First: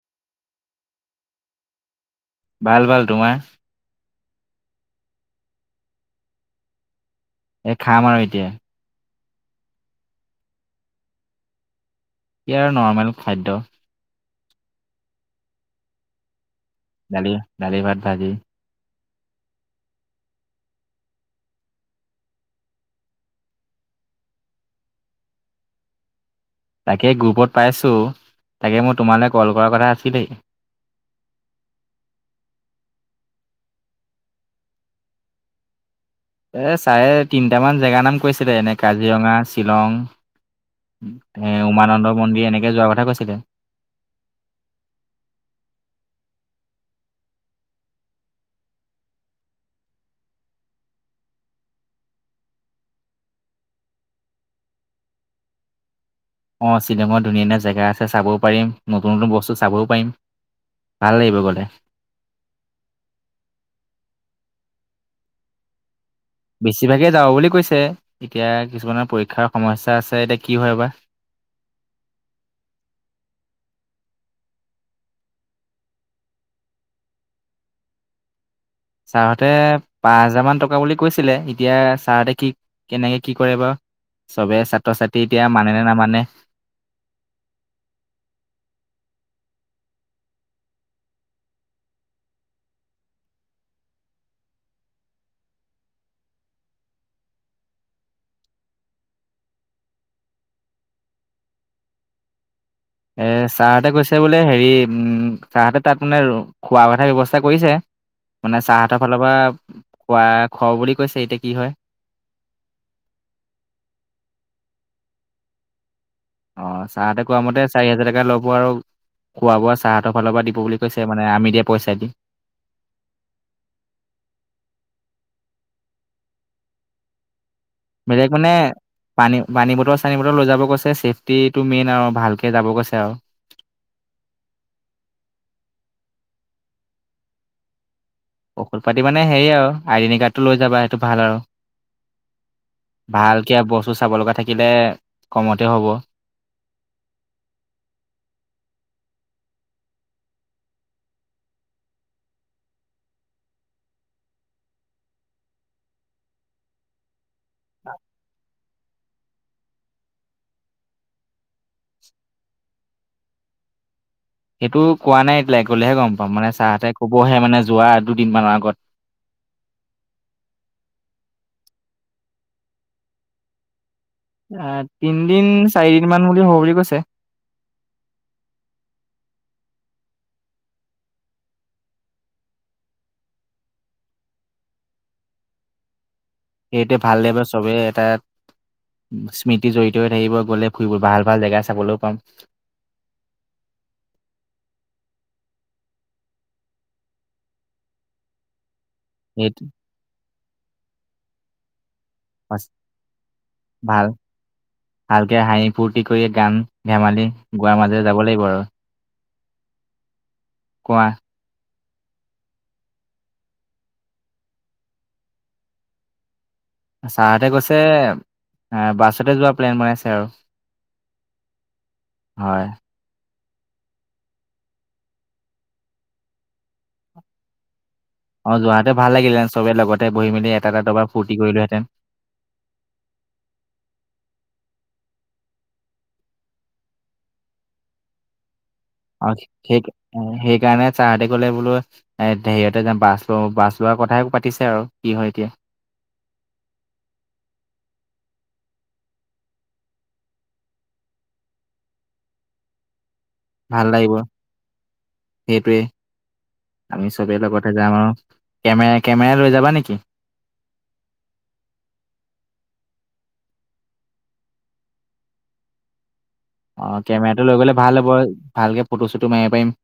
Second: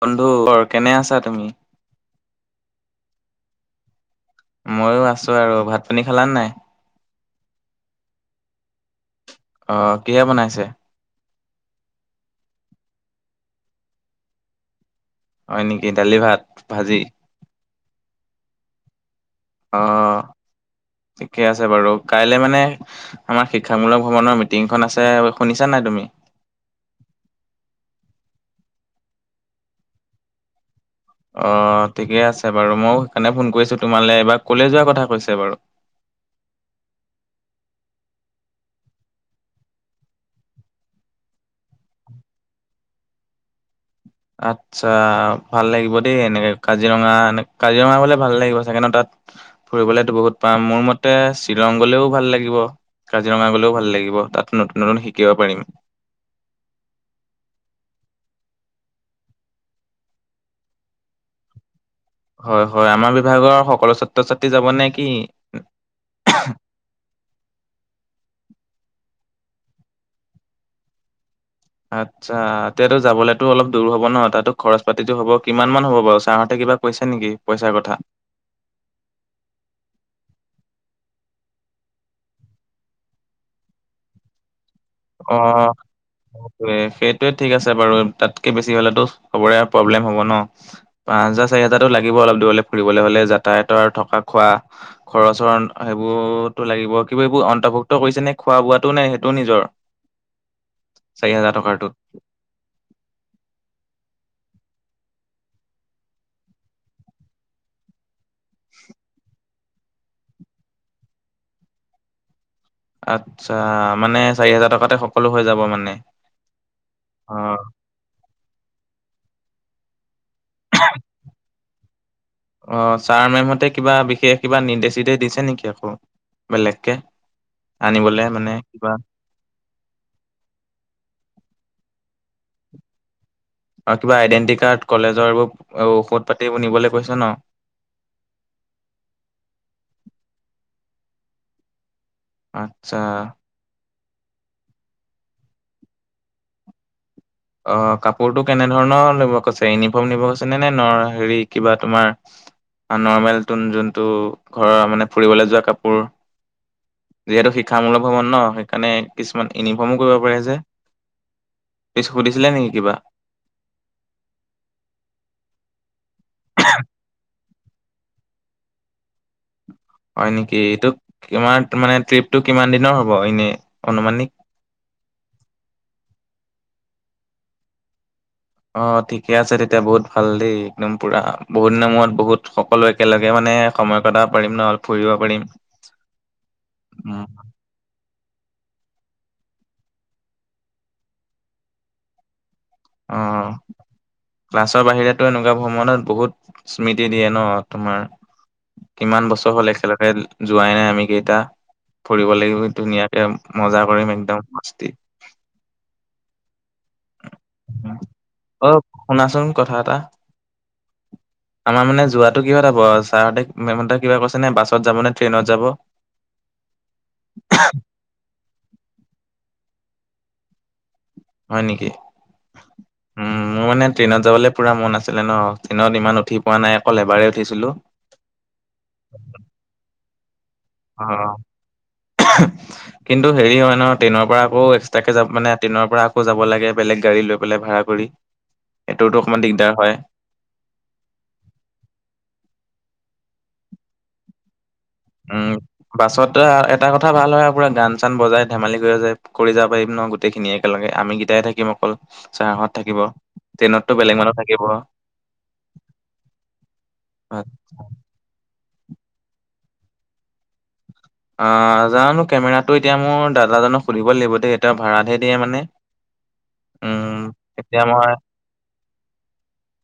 বন্ধু কেনে আছা তুমি ভাল ভাল তোমাৰ মইয়ো আছোঁ আৰু ভাত পানী খালানে নাই এই খাম আৰু এতিয়া অ কিহে বনাইছে? ইয়াৰ নৰ্মেল খাদ্য হয় নেকি দালি, ভাত, ভাজি দালি-দালি, ভাত, ভাজি অ ঠিকে আছে বাৰু কাইলে মানে আমাৰ শিক্ষামূলক ভ্ৰমণৰ মিটিংখন আছে শুনিছা নাই তুমি তাকে গ্ৰুপত পাইছোঁ তাকে মোৰ তোমালে কল কৰাৰ কথা আছিলেই অ ঠিকে আছে বাৰু ময়ো সেইকাৰণে ফোন কৰিছো তোমালৈ এবাৰ কলে যোৱাৰ কথা কৈছে বাৰু এ চাৰে তিনিটামান জেগাৰ নাম কৈছিলে এনে কাজিৰঙা, শ্বিলং এ উমানন্দ মন্দিৰ এনেকে যোৱাৰ কথা কৈছিলে আচ্ছা ভাল লাগিব দেই এনেকে কাজিৰঙা, কাজিৰঙা গলে ভাল লাগিব চাগে ন তাত ফুৰিবলেতো বহুত পাম মোৰ মতে শ্বিলং গ'লেও ভাল লাগিব কাজিৰঙা গ'লেও ভাল লাগিব তাত নতুন নতুন শিকিব পাৰিম অ শ্বিলঙৰ ধুনীয়া ধুনীয়া জেগা আছে চাবও পাৰিম নতুন নতুন বস্তু চাবও পাৰিম ভাল লাগিব গলে হয় হয় আমাৰ বিভাগৰ সকলো ছাত্ৰ ছাত্ৰী যাব নে কি বেছিভাগেই যাব বুলি কৈছে এতিয়া কিছুমানৰ পৰীক্ষাৰ সমস্যা আছে এতিয়া কি হয় বা আচ্ছা এতিয়াতো যাবলেতো অলপ দূৰ হ'ব ন তাতো খৰচ পাতিটো হ'ব কিমান মান হ'ব বাৰু ছাৰহতে কিবা কৈছে নেকি পইচাৰ কথা ছাৰহঁতে পাঁচ হাজাৰ মান টকা বুলি কৈছিলে এতিয়া ছাৰহঁতে কি কেনেকে কি কৰে বা চবে ছাত্ৰ ছাত্ৰী অ এতিয়া মানে নে নামানে সেইটোৱে ঠিক আছে বাৰু তাতকে বেছি হ'লেতো চবৰে প্ৰব্লেম হব ন পাঁচ হাজাৰ চাৰি হাজাৰতো লাগিব অলপ দূৰলে ফুৰিবলে হলে যাতায়তৰ থকা খোৱা খৰচৰ সেইবোৰতো লাগিব কিবা এইবোৰ অন্তৰ্ভুক্ত কৰিছে নে খোৱা বোৱাতো নে সেইটোও নিজৰ চাৰি হাজাৰ টকাৰটো এ ছাৰহতে কৈছে বোলে হেৰি উম ছাৰহতে তাত মানে খোৱা কথাৰ ব্যৱস্থা কৰিছে মানে ছাৰহতৰ ফালৰ পৰা খোৱা খুৱাও বুলি কৈছে এতিয়া কি হয় আচ্ছা মানে চাৰি হাজাৰ টকাতে সকলো হৈ যাব মানে অ চাৰহতে কোৱা অ মতে চাৰি হাজাৰ টকা লব আৰু খোৱা বোৱা চাৰহতৰ ফালৰ পৰা দিব বুলি কৈছে মানে আমি দিয়া পইচা যে অ ছাৰ মেমহতে কিবা বিশেষ কিবা নিৰ্দেশ চিদেশ দিছে নেকি আকৌ বেলগকে বেলেগ মানে পানী পানী বটল চানী বটল লৈ যাব গৈছে ছেফটি টো মেইন আৰু ভালকে যাব কৈছে আৰু আৰু কিবা আইডেণ্টি কাৰ্ড কলেজৰ এইবোৰ ঔষধ পাতি এইবোৰ নিবলৈ কৈছে ন ঔষধ পাতি মানে হেৰি আৱ আইডেণ্টি কাৰ্ড টো লৈ যাবা সেইটো ভাল আৰু আচ্ছা কিবা বস্তু চাব লগা থাকিলে কমতে হ'ব অ কাপোৰটো কেনেধৰণৰ লব কৈছে ইউনিফৰ্ম নিব কৈছে নে নে হেৰি কিবা তোমাৰ নৰ্মেলতো যোনটো ঘৰৰ মানে ফুৰিবলে যোৱা কাপোৰ যিহেতু শিক্ষামূলক ভৱন ন সেইকাৰণে কিছুমান ইউনিফৰ্মো কৰিব পাৰি যে ইচ সুধিছিলে নেকি কিবা সেইটো কোৱা নাই এতিয়ালৈকে গ'লেহে গম পাম মানে ছাৰহতে কবহে মানে যোৱা দুদিনমানৰ আগত হয় নেকি এইটো কিমান তোমাৰ মানে ট্ৰিপটো কিমান দিনৰ হ'ব এনে অনুমান আ তিনদিন চাৰিদিন মান বুলি হ'ব বুলি কৈছে অ ঠিকে আছে তেতিয়া বহুত ভাল দেই একদম পুৰা বহুত দিনৰ মূৰত বহুত সকলো একেলগে মানে সময় কটাব পাৰিম নহ ফুৰিব পাৰিম সেইোৱে ভাল দেবৰ চবেই এটা স্মৃতি জড়িত হৈ থাকিব গ'লে ফুৰিব ভাল ভাল জেগা চাবলৈও পাম অ ক্লাছৰ বাহিৰেতো এনেকুৱা ভ্ৰমণত বহুত স্মৃতি দিয়ে ন তোমাৰ কিমান সেই বছৰ হ'ল একেলগে যোৱাই নাই আমি কেইটা ফুৰিব লাগিব ধুনীয়াকে মজা ভাল কৰিম একদম মস্তি ভালকে হাঁহি ফূৰ্তি কৰি গান ধেমালি গোৱাৰ মাজেৰে যাব লাগিব আৰু অ', শুনাচোন কথা এটা কোৱা আমাৰ মানে যোৱাটো কিহত হব ছাৰহতে মেমহতে কিবা কৈছে নে বাছত যাব নে ট্ৰেইনত যাব ছাৰহতে কৈছে বাছতে যোৱা প্লেন বনাইছে আৰু হয় নেকি হয় উম মোৰ মানে ট্ৰেইনত যাবলে পুৰা মন আছিলে ন ট্ৰেইনত ইমান উঠি পোৱা নাই অকল এবাৰে উঠিছিলো অ যোৱাহতে ভাল লাগিলহেতেন চবে লগতে বহি মেলি এটা এটা অ', ডবাৰ ফুৰ্তি কৰিলোহেঁতেন [unintelligible] কিন্তু হেৰি হয় ন ট্ৰেইনৰ পৰা আকৌ একস্তাকে যাব মানে ট্ৰেইনৰ পৰা আকৌ যাব লাগে বেলেগ গাড়ী লৈ পেলাই ভাড়া কৰি সেইটোতো অকমান আচ্ছা দিগদাৰ সেইটো হয়, সেইকাৰণে ছাৰহতে কলে বোলো এ হেৰিতে যে বাছ ল বাছ লোৱাৰ কথাই পাতিছে আৰু কি হয় এতিয়া উম বাছতে এটা কথা ভাল হয় আৰু পুৰা গান চান বজাই ধেমালি কৰি যায় কৰি যাব পাৰিম ন গোট গোটেইখিনি একেলগে আমি গিটাই থাকিম অকল চাৰ-হঁত থাকিব ভাল ট্ৰেইনতটো লাগিব বেলেগ মানুহ থাকিব সেইটোৱে আমি চবে লগতে যাম আৰু কেমেৰা কেমেৰা লৈ যাবা নেকি অহ জানো কেমেৰাটো এতিয়া মোৰ দাদাজনক সুধিব লাগিব দেই তেওঁ ভাড়াতহে দিয়ে মানে অ উম, কেমেৰাটো লৈ গ'লে এতিয়া ভাল মই হ'ব ভালকে ফটো চটো মাৰিব পাৰিম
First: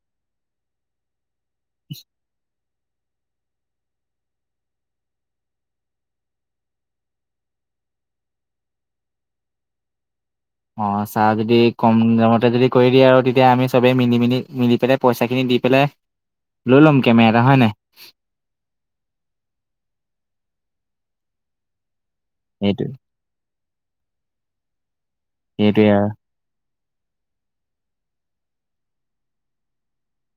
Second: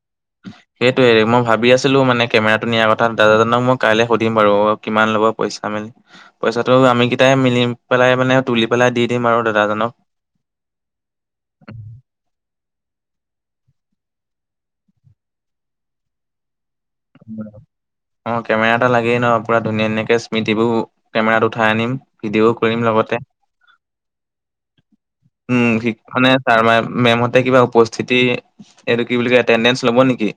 [unintelligible] সেইটোৱে মই ভাবি আছিলো মানে কেমেৰাটো নিয়াৰ কথা দাদাজনক মই কাইলে সুধিম বাৰু কিমান ল'ব পইচা মেলি পইচাটো আমি কেইটাই মিলি পেলাই মানে তুলি পেলাই দি দিম আৰু দাদাজনক অ চা যদি কম দামতে যদি কৰি দিয়ে আৰু তেতিয়া আমি চবেই মিলি মেলি মিলি পেলে পইচাখিনি দি পেলাই লৈ ল'ম কেমেৰা এটা হয় নাই অঁ কেমেৰা এটা লাগেই ন পুৰা ধুনীয়া ধুনাকে স্মৃতিবোৰ কেমেৰাত উঠাই আনিম ভিডিঅ'ও সেইটো কৰিম লগতে উম সেইটোৱে সি আৰু খনে তাৰ মা মেমহতে কিবা উপস্থিতি এইটো কি বুলি এটেডেঞ্চ ল'ব নিকি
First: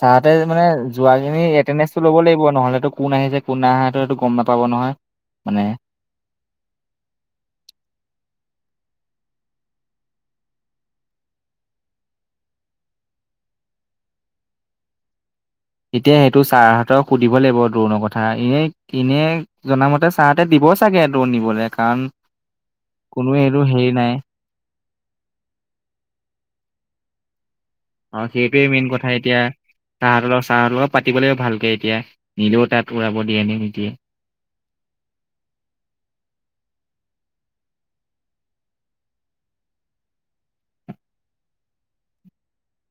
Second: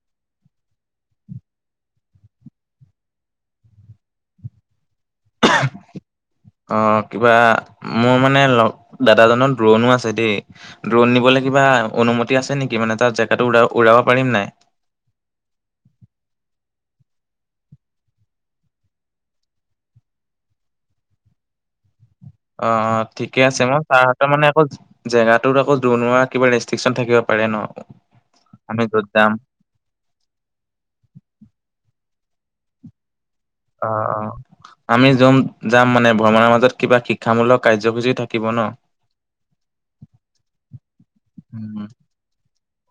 চা-হতে মানে যোৱাখিনি এটেডেঞ্চটো ল'ব লাগিব নহলেতো কোন আহিছে কোন নাই অহা সেটো সেইটো গম নাপাব নহয় মানে [unintelligible] অ কিবা মোৰ মানে ল দাদাজনৰ দুৰণো আছে দেই ড্ৰণ নিবলে কিবা অনুমতি আছে নিকি মানে তাত জেগাটো উৰা উৰাব পাৰিম নাই এতিয়া সেইটো ছাৰহঁতক সুধিব লাগিব ড্ৰণৰ কথা এনে এনেই জনামতে চা-হতে দিব চাগে ড্ৰুণ নিবলে কাৰণ অ অ কোনো ঠিকে এইটো আছে মই হেৰি নাই চাৰহতে মানে আকৌ জেগাটো আকৌ ডাৰুণ উৰুৱা কিবা ৰেষ্ট্ৰিকশ্যন থাকিব পাৰে ন অ সেইটোৱে আমি মেইন য'ত কথা যাম এতিয়া চাৰহতঁৰ লগত চাৰহতঁৰ লগত পাতিব লাগিব ভালকে এতিয়া নিলেও তাত উৰাব দিয়েনে অ অ আমি যম যাম মানে ভ্ৰমণৰ মাজত কিবা শিক্ষামূলক কাৰ্যসূচী থাকিব ন উম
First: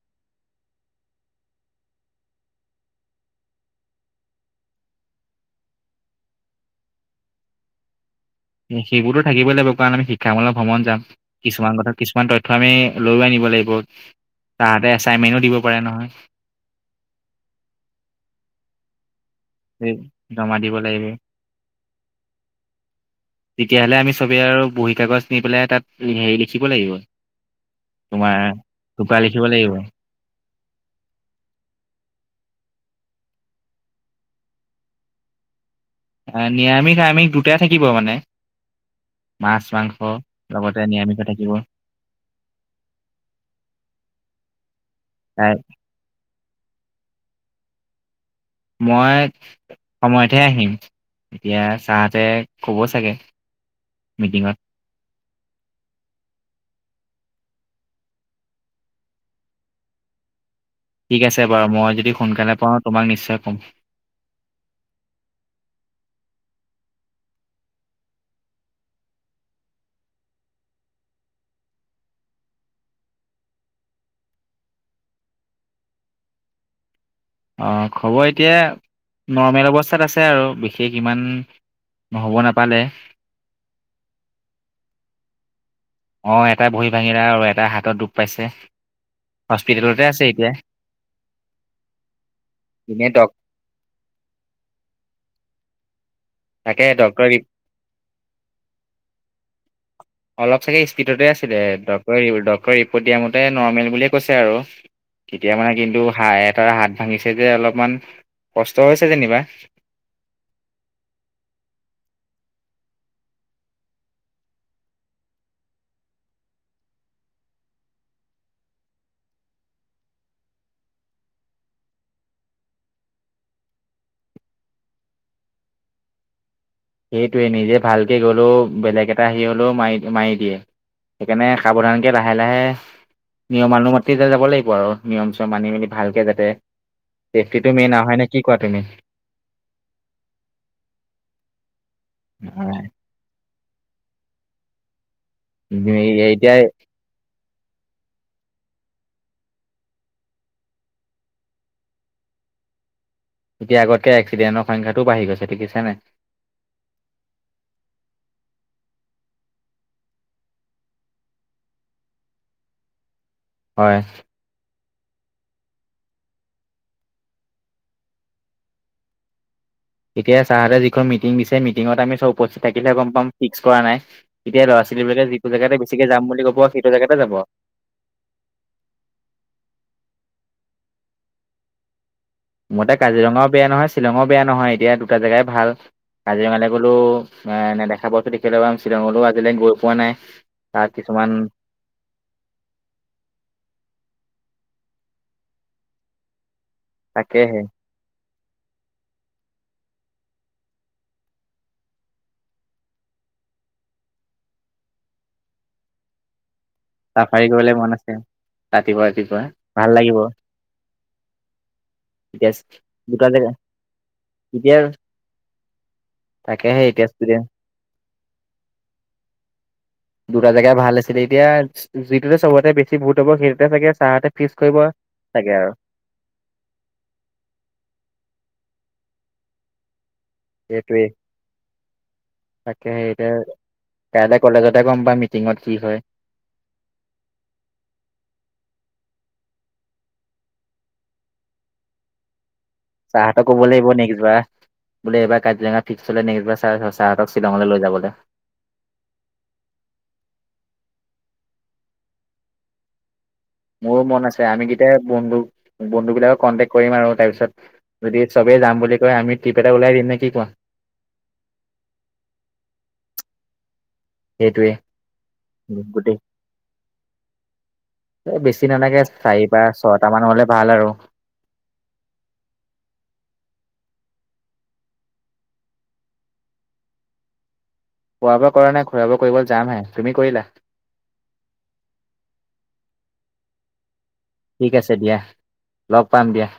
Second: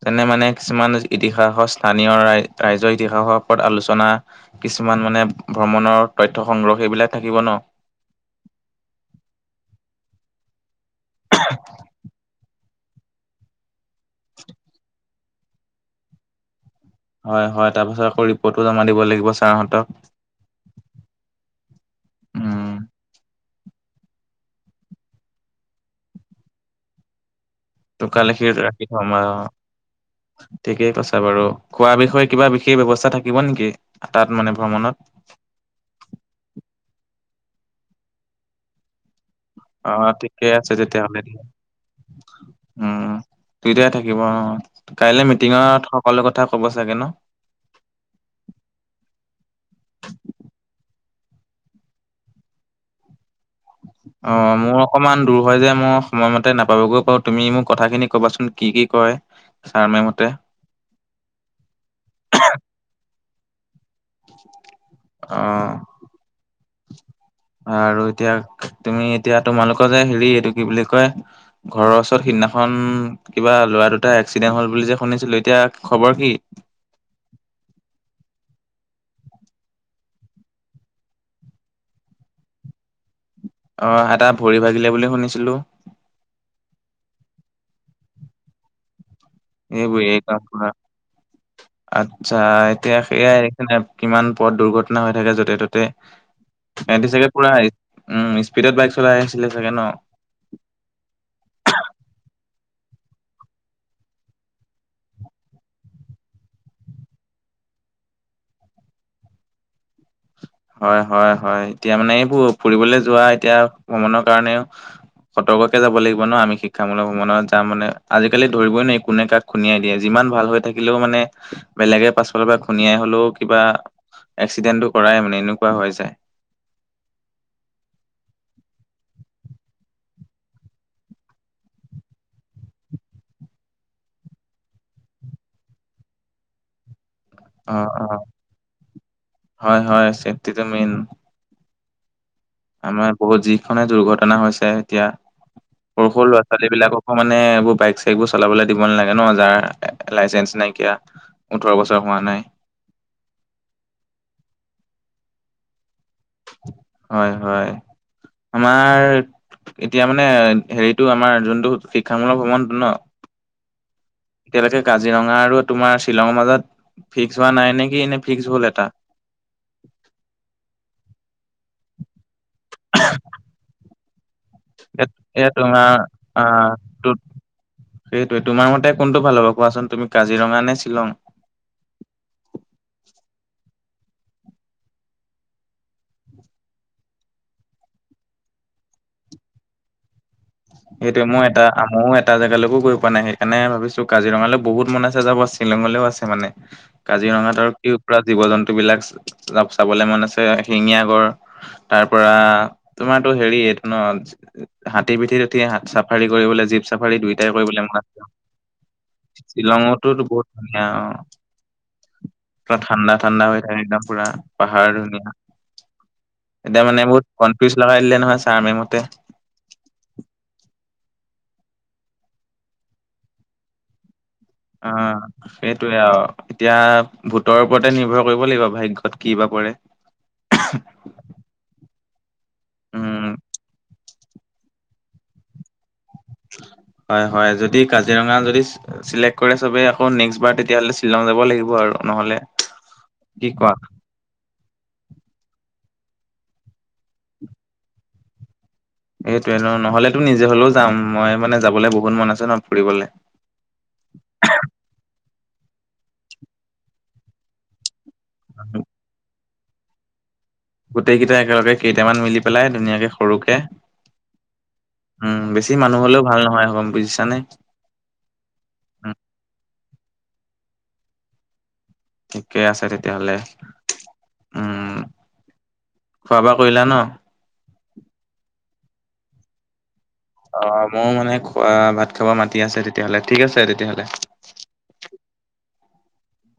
যেনে মানে কিছুমান ইতিহাসৰ স্থানীয় ৰাই ৰাইজৰ ইতিহাসৰ ওপৰত আলোচনা কিছুমান মানে ভ্ৰমণৰ তথ্য সংগ্ৰহ সেইবিলাক থাকিব ন সেইবোৰতো থাকিবই লাগিব কাৰণ আমি শিক্ষামূলক ভ্ৰমণ যাম কিছুমান কথা কিছুমান তথ্ থ আমি লৈও আনিব লাগিব চাৰহতে এচাইনমেন্টও দিব পাৰে নহয় হয় হয় তাৰপিছত আকৌ ৰিপৰ্টো জমা দিব লাগিব ছাৰহত সে জমা দিব লাগিব উম তেতিয়াহ'লে আমি চবেই আৰু বহী কাগজ নি পেলাই তাত হেৰি লিখিব লাগিব টোকা তোমাৰ লিখি ৰাখি থম অ টোকা লিখিব লাগিব ঠিকেই কৈছা বাৰু খোৱাৰ বিষয়ে কিবা বিশেষ ব্যৱস্থা থাকিব নিকি তাত মানে ভ্ৰমণত নিৰামিষ আমিষ দুটাই থাকিব মানে মাছ অ মাংস ঠিকে আছে লগতে তেতিয়াহ'লে নিৰামিষো দি থাকিব উম দুইটাই থাকিব অ কাইলে তাই মিটিঙত হক সকলো কথা ক'ব চাগে ন মই সময়তহে আহিম এতিয়া চাহঁতে কব চাগে অ মিটিঙত মোৰ অকমান দূৰ হয় যে মোৰ সময়মতে নাপাবগৈ পাৰো তুমি মোক কথাখিনি কবাচোন কি কি কয় ছাৰ মে মতে ঠিক আছে বাৰু মই যদি সোনকালে পাওঁ তোমাক নিশ্চয় কম অ আৰু এতিয়া তুমি এতিয়া তোমালোকৰ যে হেৰি এইটো কি বুলি কয় ঘৰৰ ওচৰত সিদিনাখন কিবা ল'ৰা দুটাই এক্সিডেণ্ট হল বুলি যে শুনিছিলো এতিয়া খবৰ কি অঁ খবৰ এতিয়া নৰ্মেল অৱস্থাত আছে আৰু বিশেষ ইমান হ'ব নাপালে অঁ এটা ভৰি ভাগিলে বুলি শুনিছিলোঁ অ এটাই ভৰি ভাঙিলে আৰু এটাই হাতত দুখ পাইছে হস্পিতেলতে এইবোয়ে এ আছে কাক এতিয়া ভা আচ্ছা এতিয়া এনেই ডক সেয়াই কোনেপ কিমান পথ দুৰ্ঘটনা হৈ থাকে যতে ত'তে তাকে এহেটি চাগে ডক্টৰে পুৰা উম স্পীডত বাইক চলাই আহিছিলে চাগে ন অলপ চাগে স্পীডতে আছিলে ডক্টৰে ডক্টৰে ৰিপৰ্ট দিয়া মতে নৰ্মেল বুলিয়ে কৈছে আৰু তেতিয়া মানে কিন্তু হায় এটা হাত ভাঙিছে যে অলপমান কষ্ট হৈছে যেনিবা হয় হয় হয় এতিয়া মানে এইবোৰ ফুৰিবলে যোৱা এতিয়া ভ্ৰমণৰ কাৰণেও সতৰ্ককে যাব লাগিব ন আমি শিক্ষামূলক ভ্ৰমণত যাম মানে আজিকালি ধৰিবই নোৱাৰি কোনে কাক খুনিয়াই দিয়ে যিমান ভাল হৈ থাকিলেও মানে বেলেগে পাছফলৰ পৰা খুনিয়াই হলেও কিবা এক্সিডেণ্টটো কৰাই মানে এনেকুৱা হৈ যায় সেইটোৱে নিজে ভালকে গ'লেও বেলেগ এটা হেৰি হ'লেও মাৰি মাৰি দিয়ে সেইকাণে সাৱধানকে লাহে লাহে নিয়মানুমাতি যা যাব লাগিব আৰু নিয়ম চম মানি মেলি ভালকে যাতে চেফটিটো অ মেইন আউ অ হয় নে কি কোৱা তুমি হয় হয় চেফটিটো মেইন হয় হয় বহুত যিখনে দুৰ্ঘটনা হৈছে এতিয়া সৰু সৰু ল'ৰা এতিয়া ছোৱালী বিলাকক মানে এইবোৰ বাইক চাইক বোৰ চলাবলৈ দিব নালাগে ন যাৰ লাইচেন্ঞ্চ নাইকিয়া ওঠৰ বছৰ হোৱা নাই এতিয়া আগতকে এক্সিডেণৰ সংখ্যাটোও বাঢি গৈছে দেখিছা নাই হয় হয় আমাৰ এতিয়া মানে হেৰিটো আমাৰ যোনটো শিক্ষামূলক ভ্ৰমণটো ন হয় এতিয়ালৈকে কাজিৰঙা আৰু তোমাৰ শ্বিলঙৰ মাজত ফিক্স হোৱা নাই নে কি নে ফিক্স হল এটা এতিয়া চাহঁতে যিখন মিটিং দিছে মিটিঙত আমি চব উপস্থিত থাকিলে গম পাম ফিক্স কৰা নাই এতিয়া ল'ৰা ছোৱালী বিলাকে এ যিটো জেগাতে তোমাৰ বেছিকে যাম বুলি কব আহ সেইটো তো জেগাতে যাব আউ সেইটোৱে তোমাৰ মতে কোনটো ভাল হ'ব কোৱাচোন তুমি কাজিৰঙা নে শ্বিলং মোৰ তে কাজিৰঙাও বেয়া নহয় শ্বিলঙও বেয়া নহয় এতিয়া দুটা জেগাই ভাল কাজিৰঙালে গ'লো এ নেদেখা বস্তু দেখিবলে পাম শ্বিলঙলৈও আজিলে গৈ পোৱা নাই তাত সেইটোৱে কিছুমান মই এটা মৌ এটা জেগালৈকো গৈ পোৱা নাই সেইকাৰণে ভাবিছো কাজিৰঙালৈ বহুত মন আছে যাব শ্বিলঙলৈও আছে মানে কাজিৰঙাত তাকেহে আৰু কি পুৰা জীৱ জন্তু বিলাক চা চাবলে মন আছে এশিঙিয়া গড় তাৰ পৰা তোমাৰটো হেৰিত ন হাতী পিঠিত উঠি হাত চাফাৰী কৰিবলে জীপছ চাফাৰী দুইটাই কৰিবলৈ ম'ন আছিল। ৰাতিপুৱা ৰাতিপুৱা ভাল শ্বিলঙটো লাগিব বহুত ধুনীয়া অ। এতিয়া পুৰা ঠাণ্ডা দুটা ঠাণ্ডা জেগা হৈ থাকে একদম পুৰা এতিয়া পাহাৰ ধুনীয়া। তাকেহে এতিয়া মানে বহুত ষ্টুডেন্ট কনফিউজ লগাই দিলে নহয় ছাৰ মেইমহতে। দুটা জেগা ভাল আছিলে এতিয়া যিটোতে চবতে বেছি ভূত হ'ব সেইটোতে চাগে চাৰহতে- ফিক্স কৰিব অঁ সেইটোৱে আৰু। এতিয়া ভূতৰ ওপৰতে নিৰ্ভৰ কৰিব লাগিব ভাগ্যত কিবা পৰে। সেইটোৱেই। তাকে'হে উম। এতিয়া কাইলে কলেজতে গম পাম মিটিঙত কি হয়। হয় হয়। যদি কাজিৰঙা যদি- চিলেক্ট কৰে চবেই আকৌ নেক্সবাৰ তেতিয়াহ'লে শ্বিলং যাব লাগিব আৰু নহ'লে। ছাৰহঁতক কি কব কোৱা লাগিব নেক্সবাৰ। বোলে এইবাৰ কাজিৰঙা ফিক্স হ'লে নেক্সবাৰ ছাৰহঁতক শ্বিলঙলৈ লৈ যাবলৈ। সইটোৱে ন নহ'লেতো নিজে হলেও যাম মই মানে যাবলৈ বহুত মন আছে ন ফুৰিবলৈ। মোৰো মন আছে আমি কেইটাই বন্ধু বন্ধু বিলাকক কন্টেক কৰিম আৰু তাৰপিছত- যদি চবেই যাম বুলি কয় আমি ট্ৰিপ এটা ওলাই দিম নে কি কোৱা। গোটেই কেইটাই একেলগে কেইটামান মিলি পেলাই ধুনীয়াকে সৰুকে। সেইটোৱে উমঁ বেছি মানুহ গোটেই হলেও ভাল নহয় বুজিছানে। এই বেছি নালাগে উম চাৰি বা ছয়টা মান হ'লে ভাল আৰু। ঠিকে আছে তেতিয়া হ'লে। উমঁ খোৱা-বোৱা কৰিলা ন? খোৱা-বোৱা কৰা নাই খোৱা-বোৱা কৰিবলৈ যাম হে। তুমি কৰিলা? অ মোৰ মানে খোৱা ভাত খাব মাতি আছে তেতিয়াহ'লে ঠিক আছে তেতিয়াহ'লে। ঠিক আছে দিয়া, লগ পাম দিয়া।